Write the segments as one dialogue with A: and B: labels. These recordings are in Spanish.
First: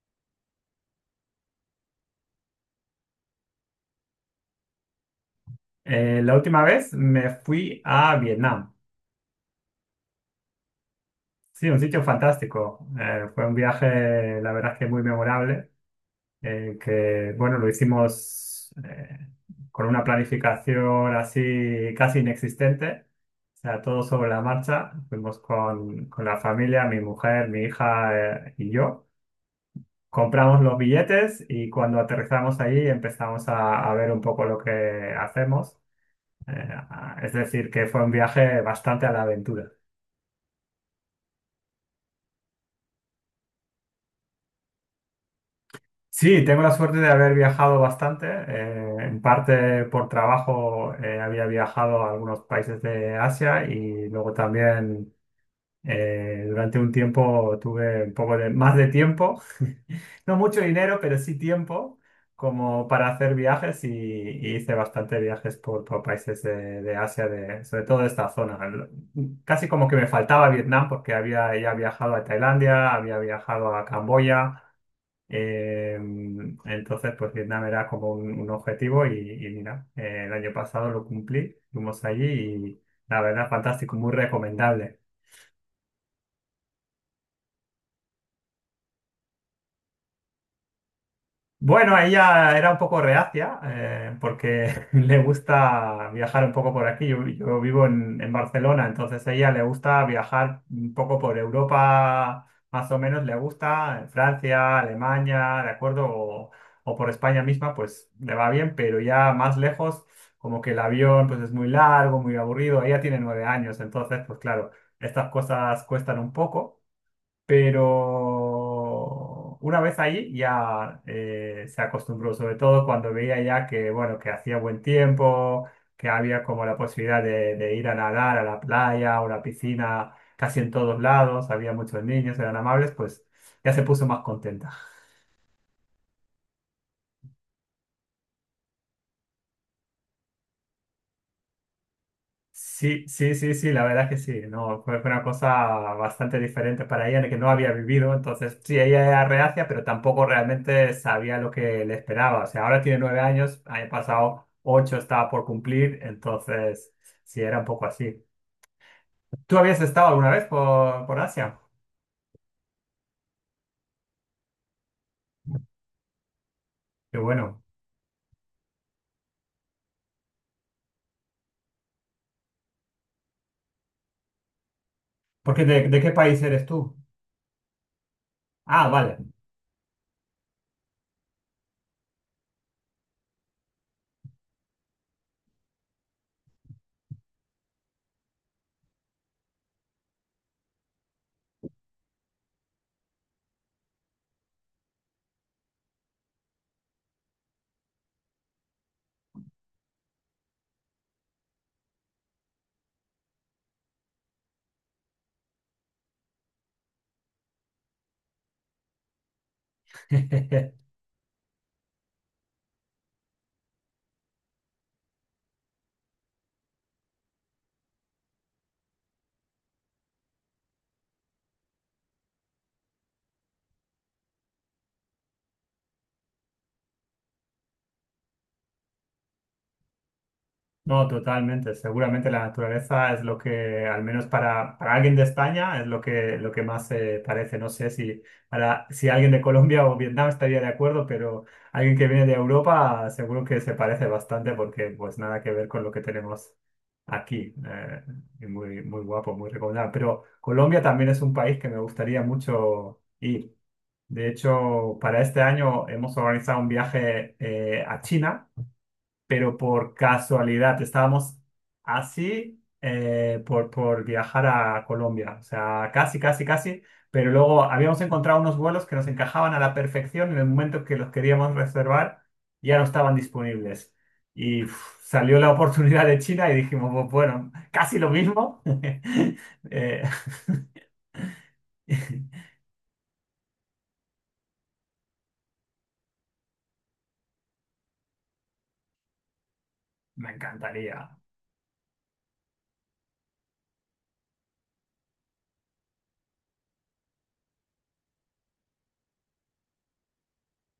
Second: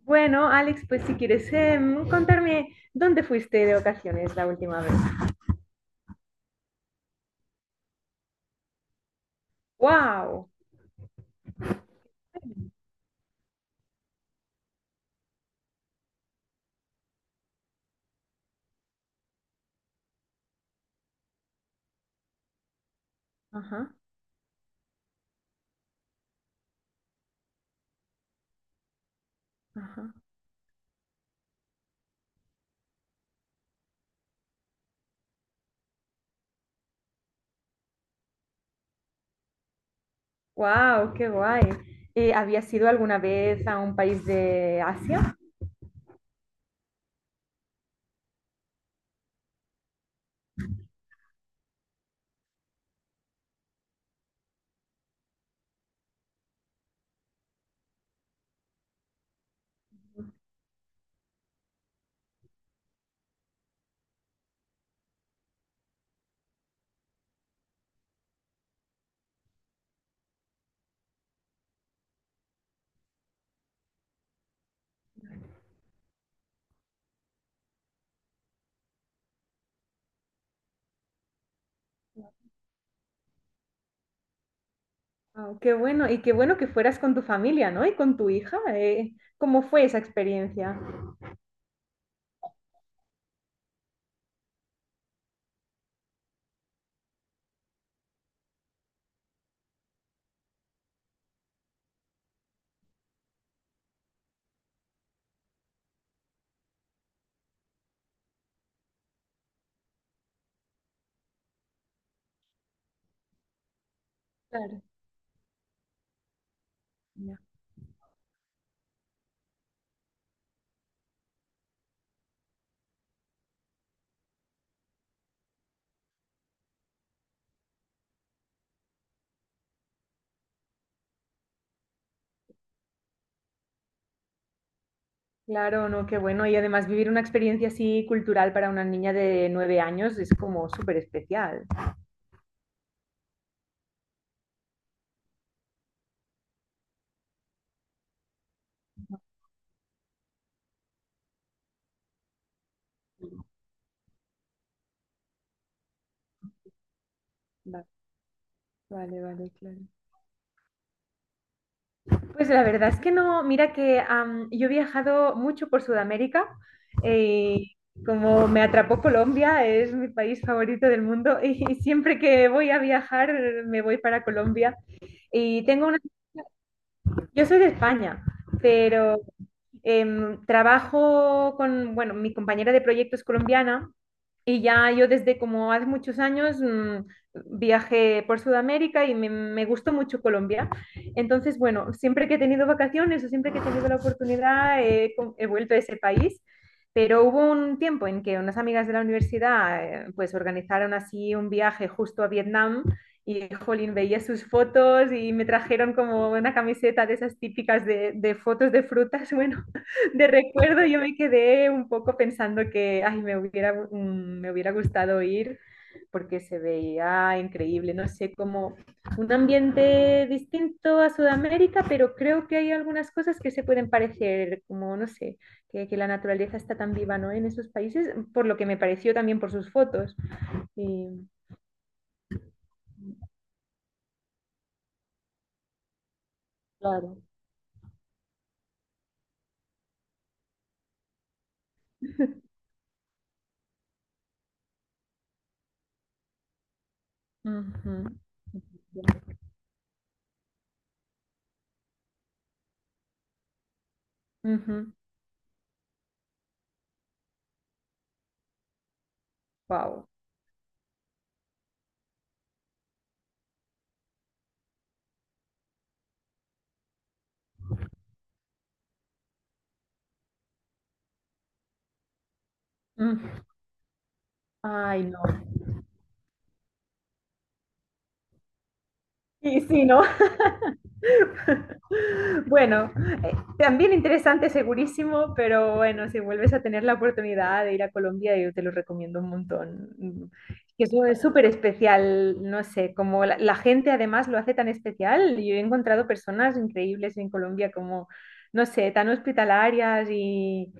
A: Bueno, Alex, pues si quieres contarme dónde fuiste de ocasiones la última vez.
B: La última vez me fui a Vietnam.
A: ¡Wow!
B: Sí, un sitio fantástico. Fue un viaje, la verdad es que muy memorable, que bueno, lo hicimos con una planificación así casi inexistente. O sea,
A: Ajá,
B: todo sobre la marcha. Fuimos con la familia, mi mujer, mi hija y yo.
A: ajá.
B: Compramos los billetes y cuando aterrizamos ahí empezamos a ver un poco lo que hacemos. Es decir, que fue un viaje bastante a la aventura.
A: ¡Wow! ¡Qué guay! ¿Habías ido alguna vez a un país de Asia?
B: Sí, tengo la suerte de haber viajado bastante. En parte por trabajo había viajado a algunos países de Asia y luego también durante un tiempo tuve un poco de más de tiempo, no mucho dinero, pero sí tiempo como para hacer viajes y hice bastante viajes por países de Asia, de, sobre todo de esta zona. Casi como que me faltaba Vietnam porque había ya viajado a Tailandia, había viajado a Camboya. Eh, entonces, pues Vietnam era como un objetivo y mira, el año pasado lo cumplí, fuimos allí y la verdad, fantástico, muy recomendable.
A: Guau, ¡qué bueno! Y qué bueno que fueras con tu familia, ¿no? Y con tu hija. ¿Cómo fue esa experiencia?
B: Bueno, ella era un poco reacia porque le gusta viajar un poco por aquí. Yo vivo en Barcelona, entonces a ella le gusta viajar un poco por Europa, más o menos le gusta, en Francia, Alemania, ¿de acuerdo? O por España misma, pues le va bien, pero ya más lejos, como que el avión pues es muy largo, muy aburrido. Ella tiene 9 años, entonces pues claro,
A: Claro,
B: estas cosas cuestan un poco.
A: ya.
B: Pero una vez allí ya se acostumbró, sobre todo cuando veía ya que, bueno, que hacía buen tiempo, que había como la posibilidad de ir a nadar a la playa, o la piscina, casi en todos lados, había muchos niños, eran amables, pues ya se puso más contenta.
A: Claro, no, qué bueno. Y además vivir una experiencia así cultural para una niña de 9 años es como súper especial.
B: Sí, sí, sí, sí, la verdad que sí, no, fue, fue una cosa bastante diferente para ella, que no había vivido, entonces sí, ella era reacia, pero tampoco realmente sabía lo que le esperaba, o sea, ahora tiene 9 años, año pasado 8 estaba por cumplir, entonces sí, era un poco
A: Vale,
B: así.
A: vale, vale,
B: ¿Tú habías
A: claro.
B: estado alguna vez por Asia?
A: Pues la verdad es que no, mira que yo he viajado mucho por Sudamérica,
B: Qué
A: eh,
B: bueno,
A: y como me atrapó Colombia, es mi país favorito del mundo y siempre que voy a viajar me voy para Colombia
B: porque
A: y tengo una,
B: ¿de qué país eres tú?
A: yo soy de España,
B: Ah, vale.
A: pero trabajo con, bueno, mi compañera de proyecto es colombiana y ya yo desde como hace muchos años, viajé por Sudamérica y me gustó mucho Colombia. Entonces, bueno, siempre que he tenido vacaciones o siempre que he tenido la oportunidad, he vuelto a ese país. Pero hubo un tiempo en que unas amigas de la universidad, pues organizaron así un viaje justo a Vietnam y, jolín, veía sus fotos y me trajeron como una camiseta de esas típicas de, fotos de frutas, bueno, de recuerdo. Yo me quedé un poco pensando que ay, me hubiera, me hubiera gustado ir porque se veía increíble, no sé, como un ambiente distinto a Sudamérica, pero creo que hay algunas cosas que se pueden parecer, como no sé, que la naturaleza está tan viva, ¿no? En esos países, por lo que me pareció también por sus fotos.
B: No,
A: Y
B: totalmente. Seguramente la naturaleza es lo que, al menos para alguien de España, es lo que más se
A: claro.
B: parece. No sé si, para, si alguien de Colombia o Vietnam estaría de acuerdo, pero alguien que viene de Europa seguro que se parece bastante porque pues nada que ver con lo que tenemos aquí.
A: Ujú.
B: Y muy, muy guapo, muy recomendable. Pero Colombia también es un país que me gustaría mucho ir. De
A: Ujú.
B: hecho, para este año hemos organizado un viaje a China, pero por
A: Wow.
B: casualidad estábamos así por viajar a Colombia, o sea, casi, casi, casi, pero luego habíamos encontrado unos vuelos que nos encajaban a la perfección en el momento que los queríamos reservar, ya no estaban
A: Mm.
B: disponibles. Y uf,
A: Ay,
B: salió
A: no.
B: la oportunidad de China y dijimos, Bueno, casi lo mismo".
A: Sí, sí,
B: Eh,
A: no. Bueno, también interesante, segurísimo, pero bueno, si vuelves a tener la oportunidad de ir a Colombia, yo te lo recomiendo un montón.
B: Me
A: Que
B: encantaría.
A: eso es súper especial, no sé, como la gente además lo hace tan especial. Yo he encontrado personas increíbles en Colombia, como, no sé, tan hospitalarias y,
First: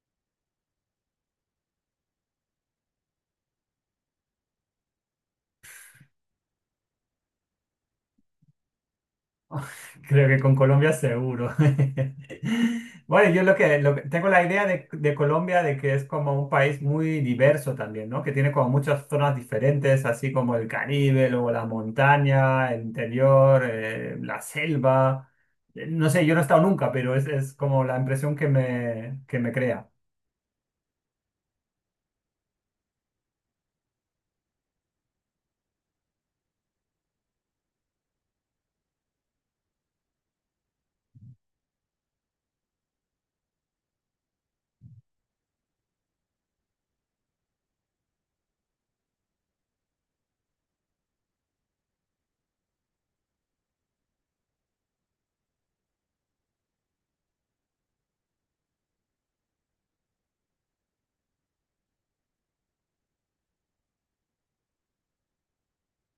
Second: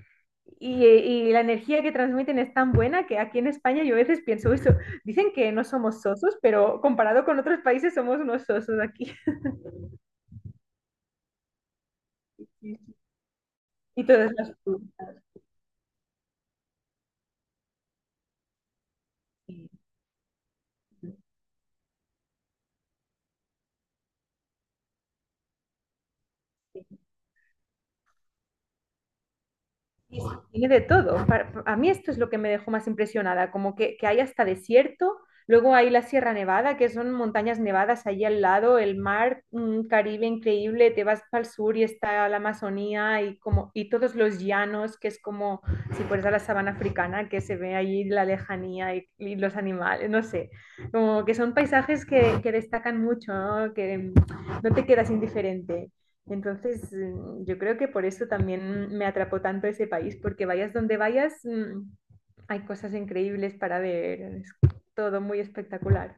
A: y la energía que transmiten es tan buena que aquí en España yo a veces pienso eso. Dicen que no somos sosos, pero comparado con otros países somos unos sosos aquí.
B: Creo que con Colombia seguro. Bueno, yo lo que,
A: Y
B: tengo
A: todas
B: la
A: las...
B: idea de Colombia de que es como un país muy diverso también, ¿no? Que tiene como muchas zonas
A: Sí,
B: diferentes, así como el
A: sí,
B: Caribe, luego la montaña, el interior, la selva. No sé, yo no he estado
A: sí,
B: nunca, pero es como la impresión que me crea.
A: tiene de todo. A mí esto es lo que me dejó más impresionada, como que, hay hasta desierto, luego hay la Sierra Nevada, que son montañas nevadas allí al lado, el mar, un Caribe increíble, te vas para el sur y está la Amazonía y, como, y todos los llanos, que es como si fueras a la sabana africana, que se ve allí la lejanía y, los animales, no sé, como que son paisajes que destacan mucho, ¿no? Que no te quedas indiferente. Entonces, yo creo que por eso también me atrapó tanto ese país, porque vayas donde vayas, hay cosas increíbles para ver, es todo muy espectacular.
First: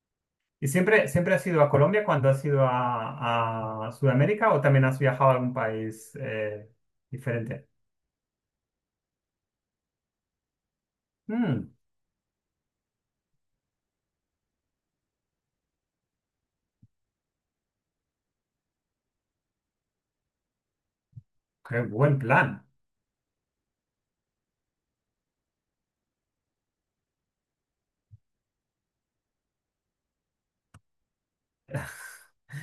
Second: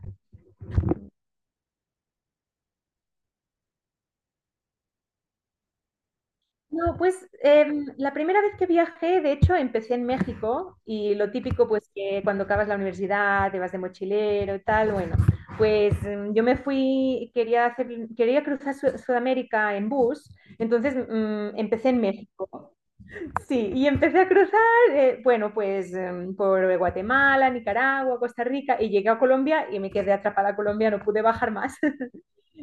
B: ¿Y siempre has ido a Colombia cuando has ido a Sudamérica o también has viajado a algún país
A: No, pues
B: diferente?
A: la primera vez que viajé, de hecho, empecé en México y lo típico,
B: Mm,
A: pues que cuando acabas la universidad, te vas de mochilero, tal, bueno, pues yo me fui, quería cruzar Sudamérica en bus, entonces
B: qué
A: empecé en
B: buen plan.
A: México. Sí, y empecé a cruzar, bueno, pues por Guatemala, Nicaragua, Costa Rica, y llegué a Colombia y me quedé atrapada a Colombia, no pude bajar más.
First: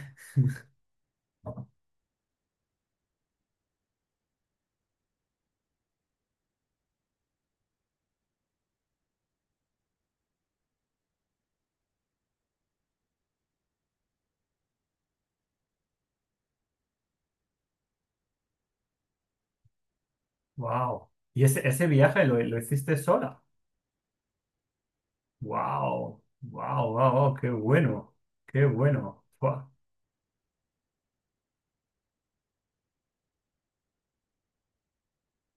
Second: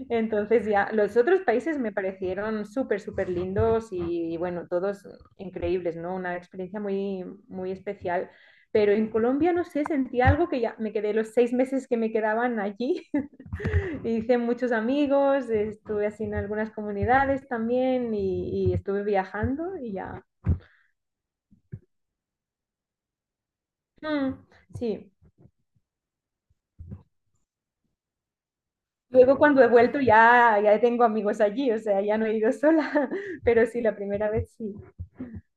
A: Entonces ya, los otros países me parecieron súper, súper lindos y, bueno, todos increíbles, ¿no? Una experiencia muy, muy especial. Pero en Colombia, no sé, sentí algo que ya me quedé los 6 meses que me quedaban allí. Hice muchos amigos, estuve así en algunas comunidades también y, estuve viajando y ya.
B: Wow. ¿Y ese viaje lo hiciste sola?
A: Mm, sí.
B: Wow. Wow, wow, wow, qué bueno. Qué bueno.
A: Luego cuando
B: Buah,
A: he vuelto ya, ya tengo amigos allí, o sea, ya no he ido sola, pero sí, la primera vez sí.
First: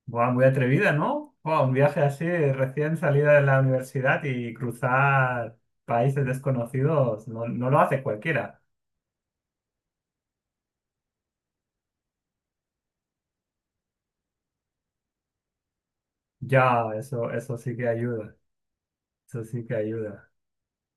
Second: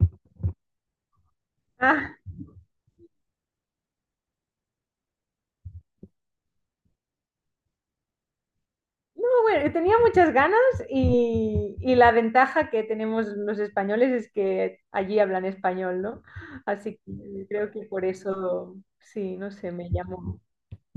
B: buah, muy atrevida, ¿no? Buah, un viaje
A: Ah,
B: así recién salida de la universidad y cruzar países desconocidos no, no lo hace cualquiera.
A: no, bueno, tenía muchas ganas y la ventaja que tenemos los españoles es que allí hablan español, ¿no?
B: Ya,
A: Así
B: eso,
A: que
B: eso
A: creo
B: sí
A: que
B: que
A: por
B: ayuda.
A: eso, sí,
B: Eso
A: no
B: sí
A: sé,
B: que
A: me
B: ayuda.
A: llamó.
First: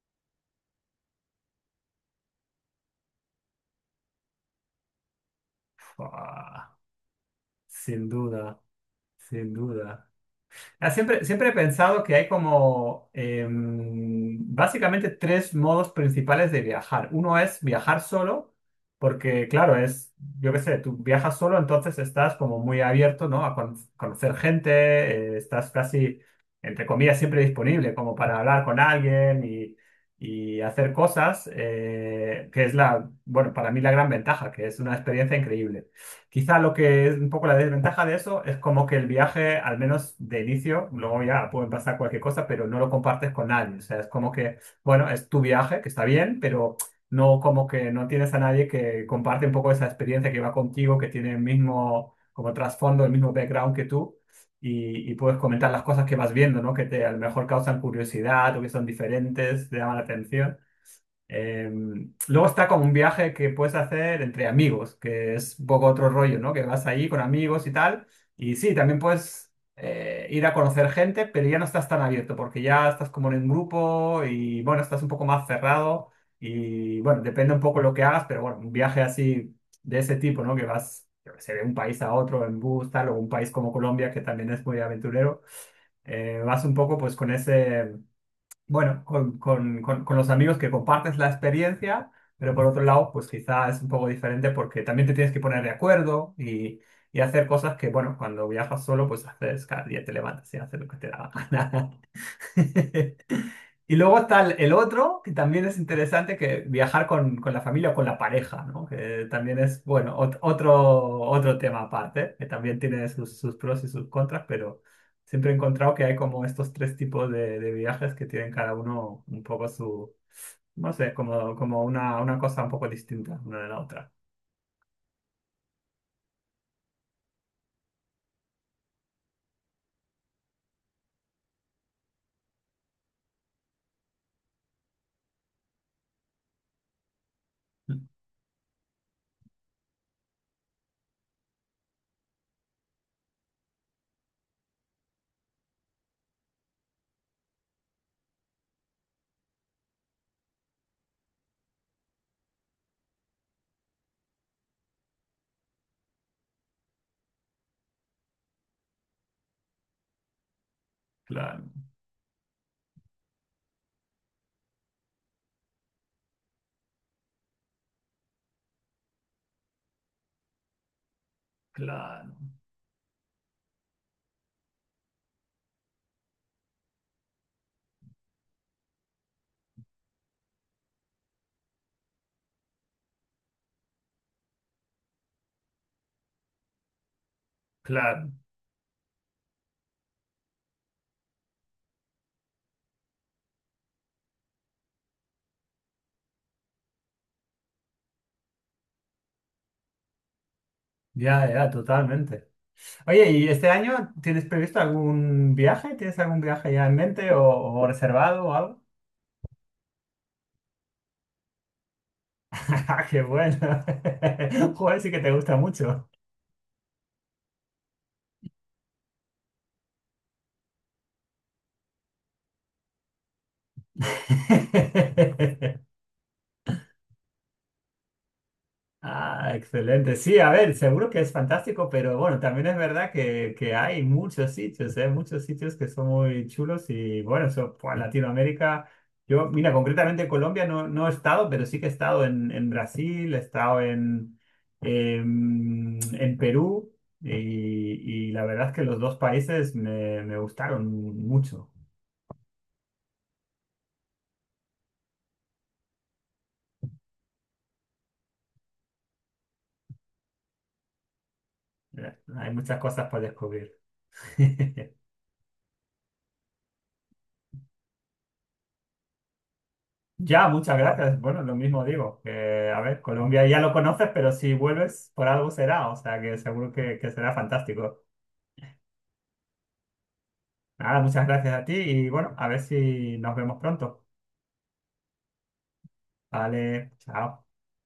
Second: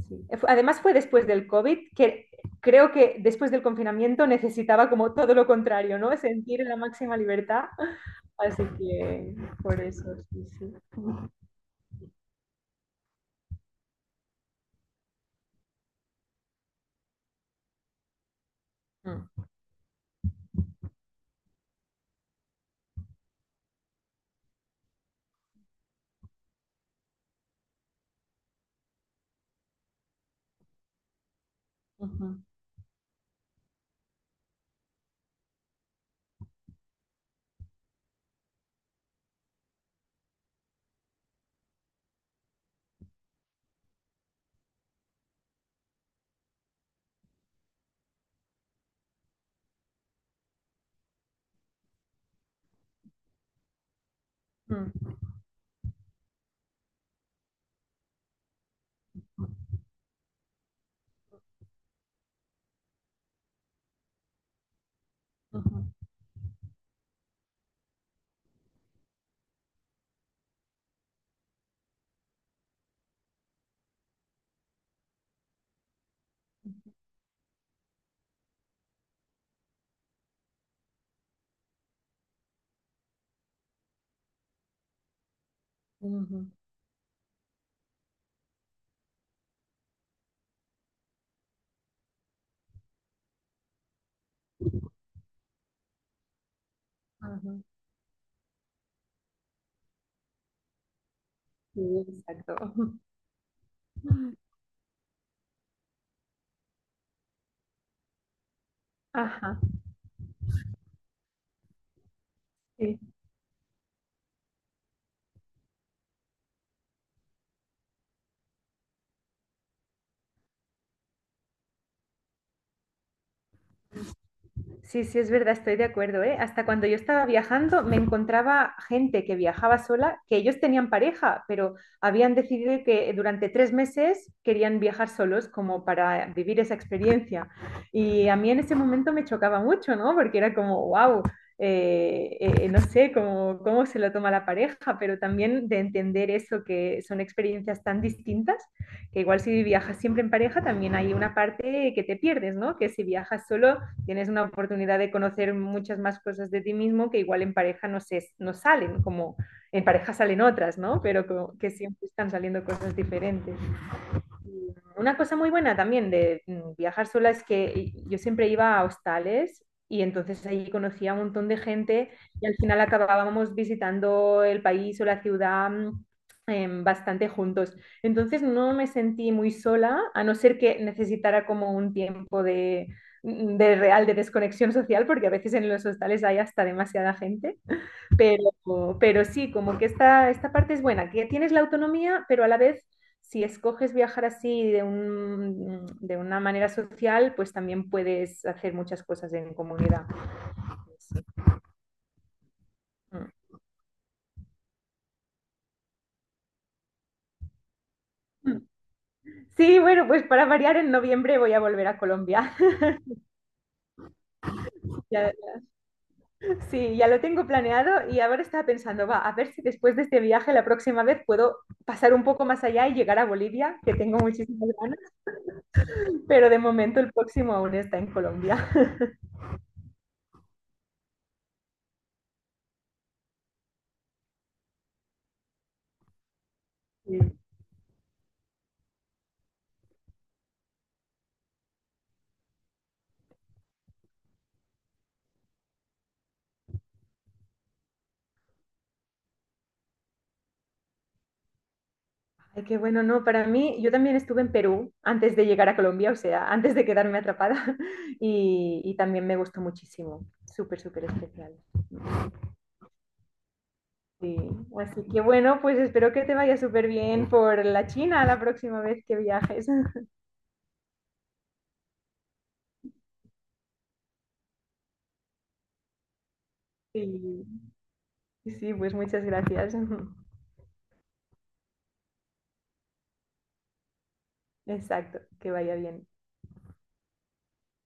A: Sí. Además fue después del COVID, que creo que después del confinamiento necesitaba como todo lo contrario, ¿no? Sentir
B: Buah,
A: la máxima libertad,
B: sin duda,
A: así que
B: sin
A: por
B: duda.
A: eso, sí, sí.
B: Ah, siempre he pensado que hay como básicamente tres modos principales de viajar. Uno es viajar solo,
A: Mm,
B: porque claro, es, yo qué sé, tú viajas solo, entonces estás como muy abierto, ¿no? A conocer gente, estás casi, entre comillas, siempre disponible como para hablar con alguien y hacer cosas,
A: ujú.
B: que es la, bueno, para mí la gran ventaja, que es una experiencia increíble. Quizá lo que es un poco la desventaja de eso es como que el viaje, al menos de inicio, luego ya puede pasar cualquier cosa, pero no lo compartes con nadie. O sea, es como que, bueno, es tu viaje, que está bien, pero no, como que no tienes a nadie que comparte un poco esa experiencia que va contigo, que tiene el mismo, como trasfondo, el mismo background que tú. Y,
A: Ujú,
B: y puedes comentar las cosas que vas viendo, ¿no? Que te a lo mejor causan curiosidad o que son diferentes, te llaman la atención. Eh, Luego está como un viaje que puedes hacer entre amigos, que es un
A: ujú,
B: poco otro rollo, ¿no? Que vas ahí con amigos y tal. Y sí, también puedes ir a conocer gente, pero ya no estás tan abierto porque ya estás como en un grupo y bueno, estás un poco más cerrado y bueno, depende un poco lo que hagas, pero bueno, un viaje así de ese tipo, ¿no? Que vas, yo qué sé, de un país a otro en bus, tal, o un país como Colombia, que también es muy aventurero,
A: ujú,
B: vas un poco pues con ese bueno, con los amigos que compartes la experiencia, pero por otro lado, pues quizá es un poco diferente porque también te tienes que poner de acuerdo y hacer
A: ajá,
B: cosas que, bueno, cuando viajas solo, pues haces cada día te levantas y haces lo que te da la
A: sí,
B: gana.
A: exacto.
B: Y luego está el otro, que también es interesante, que viajar con la familia o con la pareja, ¿no? Que también
A: Ajá,
B: es, bueno, otro, otro tema aparte, que también tiene
A: sí.
B: sus, sus pros y sus contras, pero siempre he encontrado que hay como estos tres tipos de viajes que tienen cada uno un poco su, no sé, como, como una cosa un poco distinta una de la otra.
A: Sí, sí, es verdad, estoy de acuerdo, ¿eh? Hasta cuando yo estaba viajando me encontraba gente que viajaba sola, que ellos tenían pareja, pero habían decidido que durante 3 meses querían viajar solos como para vivir esa experiencia. Y a mí en ese momento me chocaba mucho, ¿no? Porque era como, wow, no sé cómo se lo toma la pareja, pero también de entender eso, que son experiencias tan distintas, que igual si viajas siempre en pareja, también hay una parte que te pierdes, ¿no? Que si viajas solo tienes una oportunidad de conocer muchas más cosas de ti mismo que igual en pareja no, no salen, como en pareja salen otras, ¿no? Pero
B: Claro,
A: que, siempre están saliendo cosas diferentes. Una cosa muy buena también de viajar sola es que yo siempre iba a hostales y entonces ahí conocía a un montón de gente
B: claro,
A: y al final acabábamos visitando el país o la ciudad, bastante juntos. Entonces no me sentí muy sola, a no ser que necesitara como un tiempo de real de desconexión social, porque a veces en los hostales hay hasta demasiada gente.
B: claro.
A: Pero sí, como que esta, parte es buena, que tienes la autonomía, pero a la vez, si escoges viajar así de una manera social, pues también puedes hacer muchas cosas en comunidad. Pues.
B: Ya, ya, totalmente. Oye, ¿y este año tienes previsto algún viaje? ¿Tienes algún viaje ya en mente o reservado o
A: Mm.
B: algo?
A: Sí, bueno, pues para variar, en noviembre voy a volver a Colombia.
B: ¡Ah, qué bueno! Joder, sí que te
A: Ya-
B: gusta mucho.
A: sí, ya lo tengo planeado y ahora estaba pensando, va, a ver si después de este viaje la próxima vez puedo pasar un poco más allá y llegar a Bolivia, que tengo muchísimas ganas, pero de momento el próximo aún está en Colombia.
B: Ah, excelente. Sí, a ver, seguro que es fantástico, pero bueno, también es verdad que hay muchos sitios, ¿eh? Muchos sitios que son muy chulos
A: Sí.
B: y bueno, eso, pues, Latinoamérica, yo, mira, concretamente Colombia no, no he estado, pero sí que he estado en Brasil, he estado en Perú y, y la verdad es que los dos países me, me gustaron mucho.
A: Ay, qué bueno, no, para mí, yo también estuve en Perú antes de llegar a Colombia, o sea, antes de quedarme atrapada, y, también me gustó muchísimo, súper, súper especial.
B: Hay muchas cosas para descubrir.
A: Sí. Así que bueno, pues espero que te vaya súper bien por la China la próxima vez que viajes.
B: Ya, muchas gracias. Bueno, lo mismo digo, que a ver, Colombia ya lo conoces, pero si vuelves por algo será, o sea que seguro
A: Sí,
B: que será fantástico.
A: sí, pues muchas gracias.
B: Nada, muchas gracias a ti y bueno, a ver si nos vemos pronto.
A: Exacto, que vaya bien.
B: Vale, chao.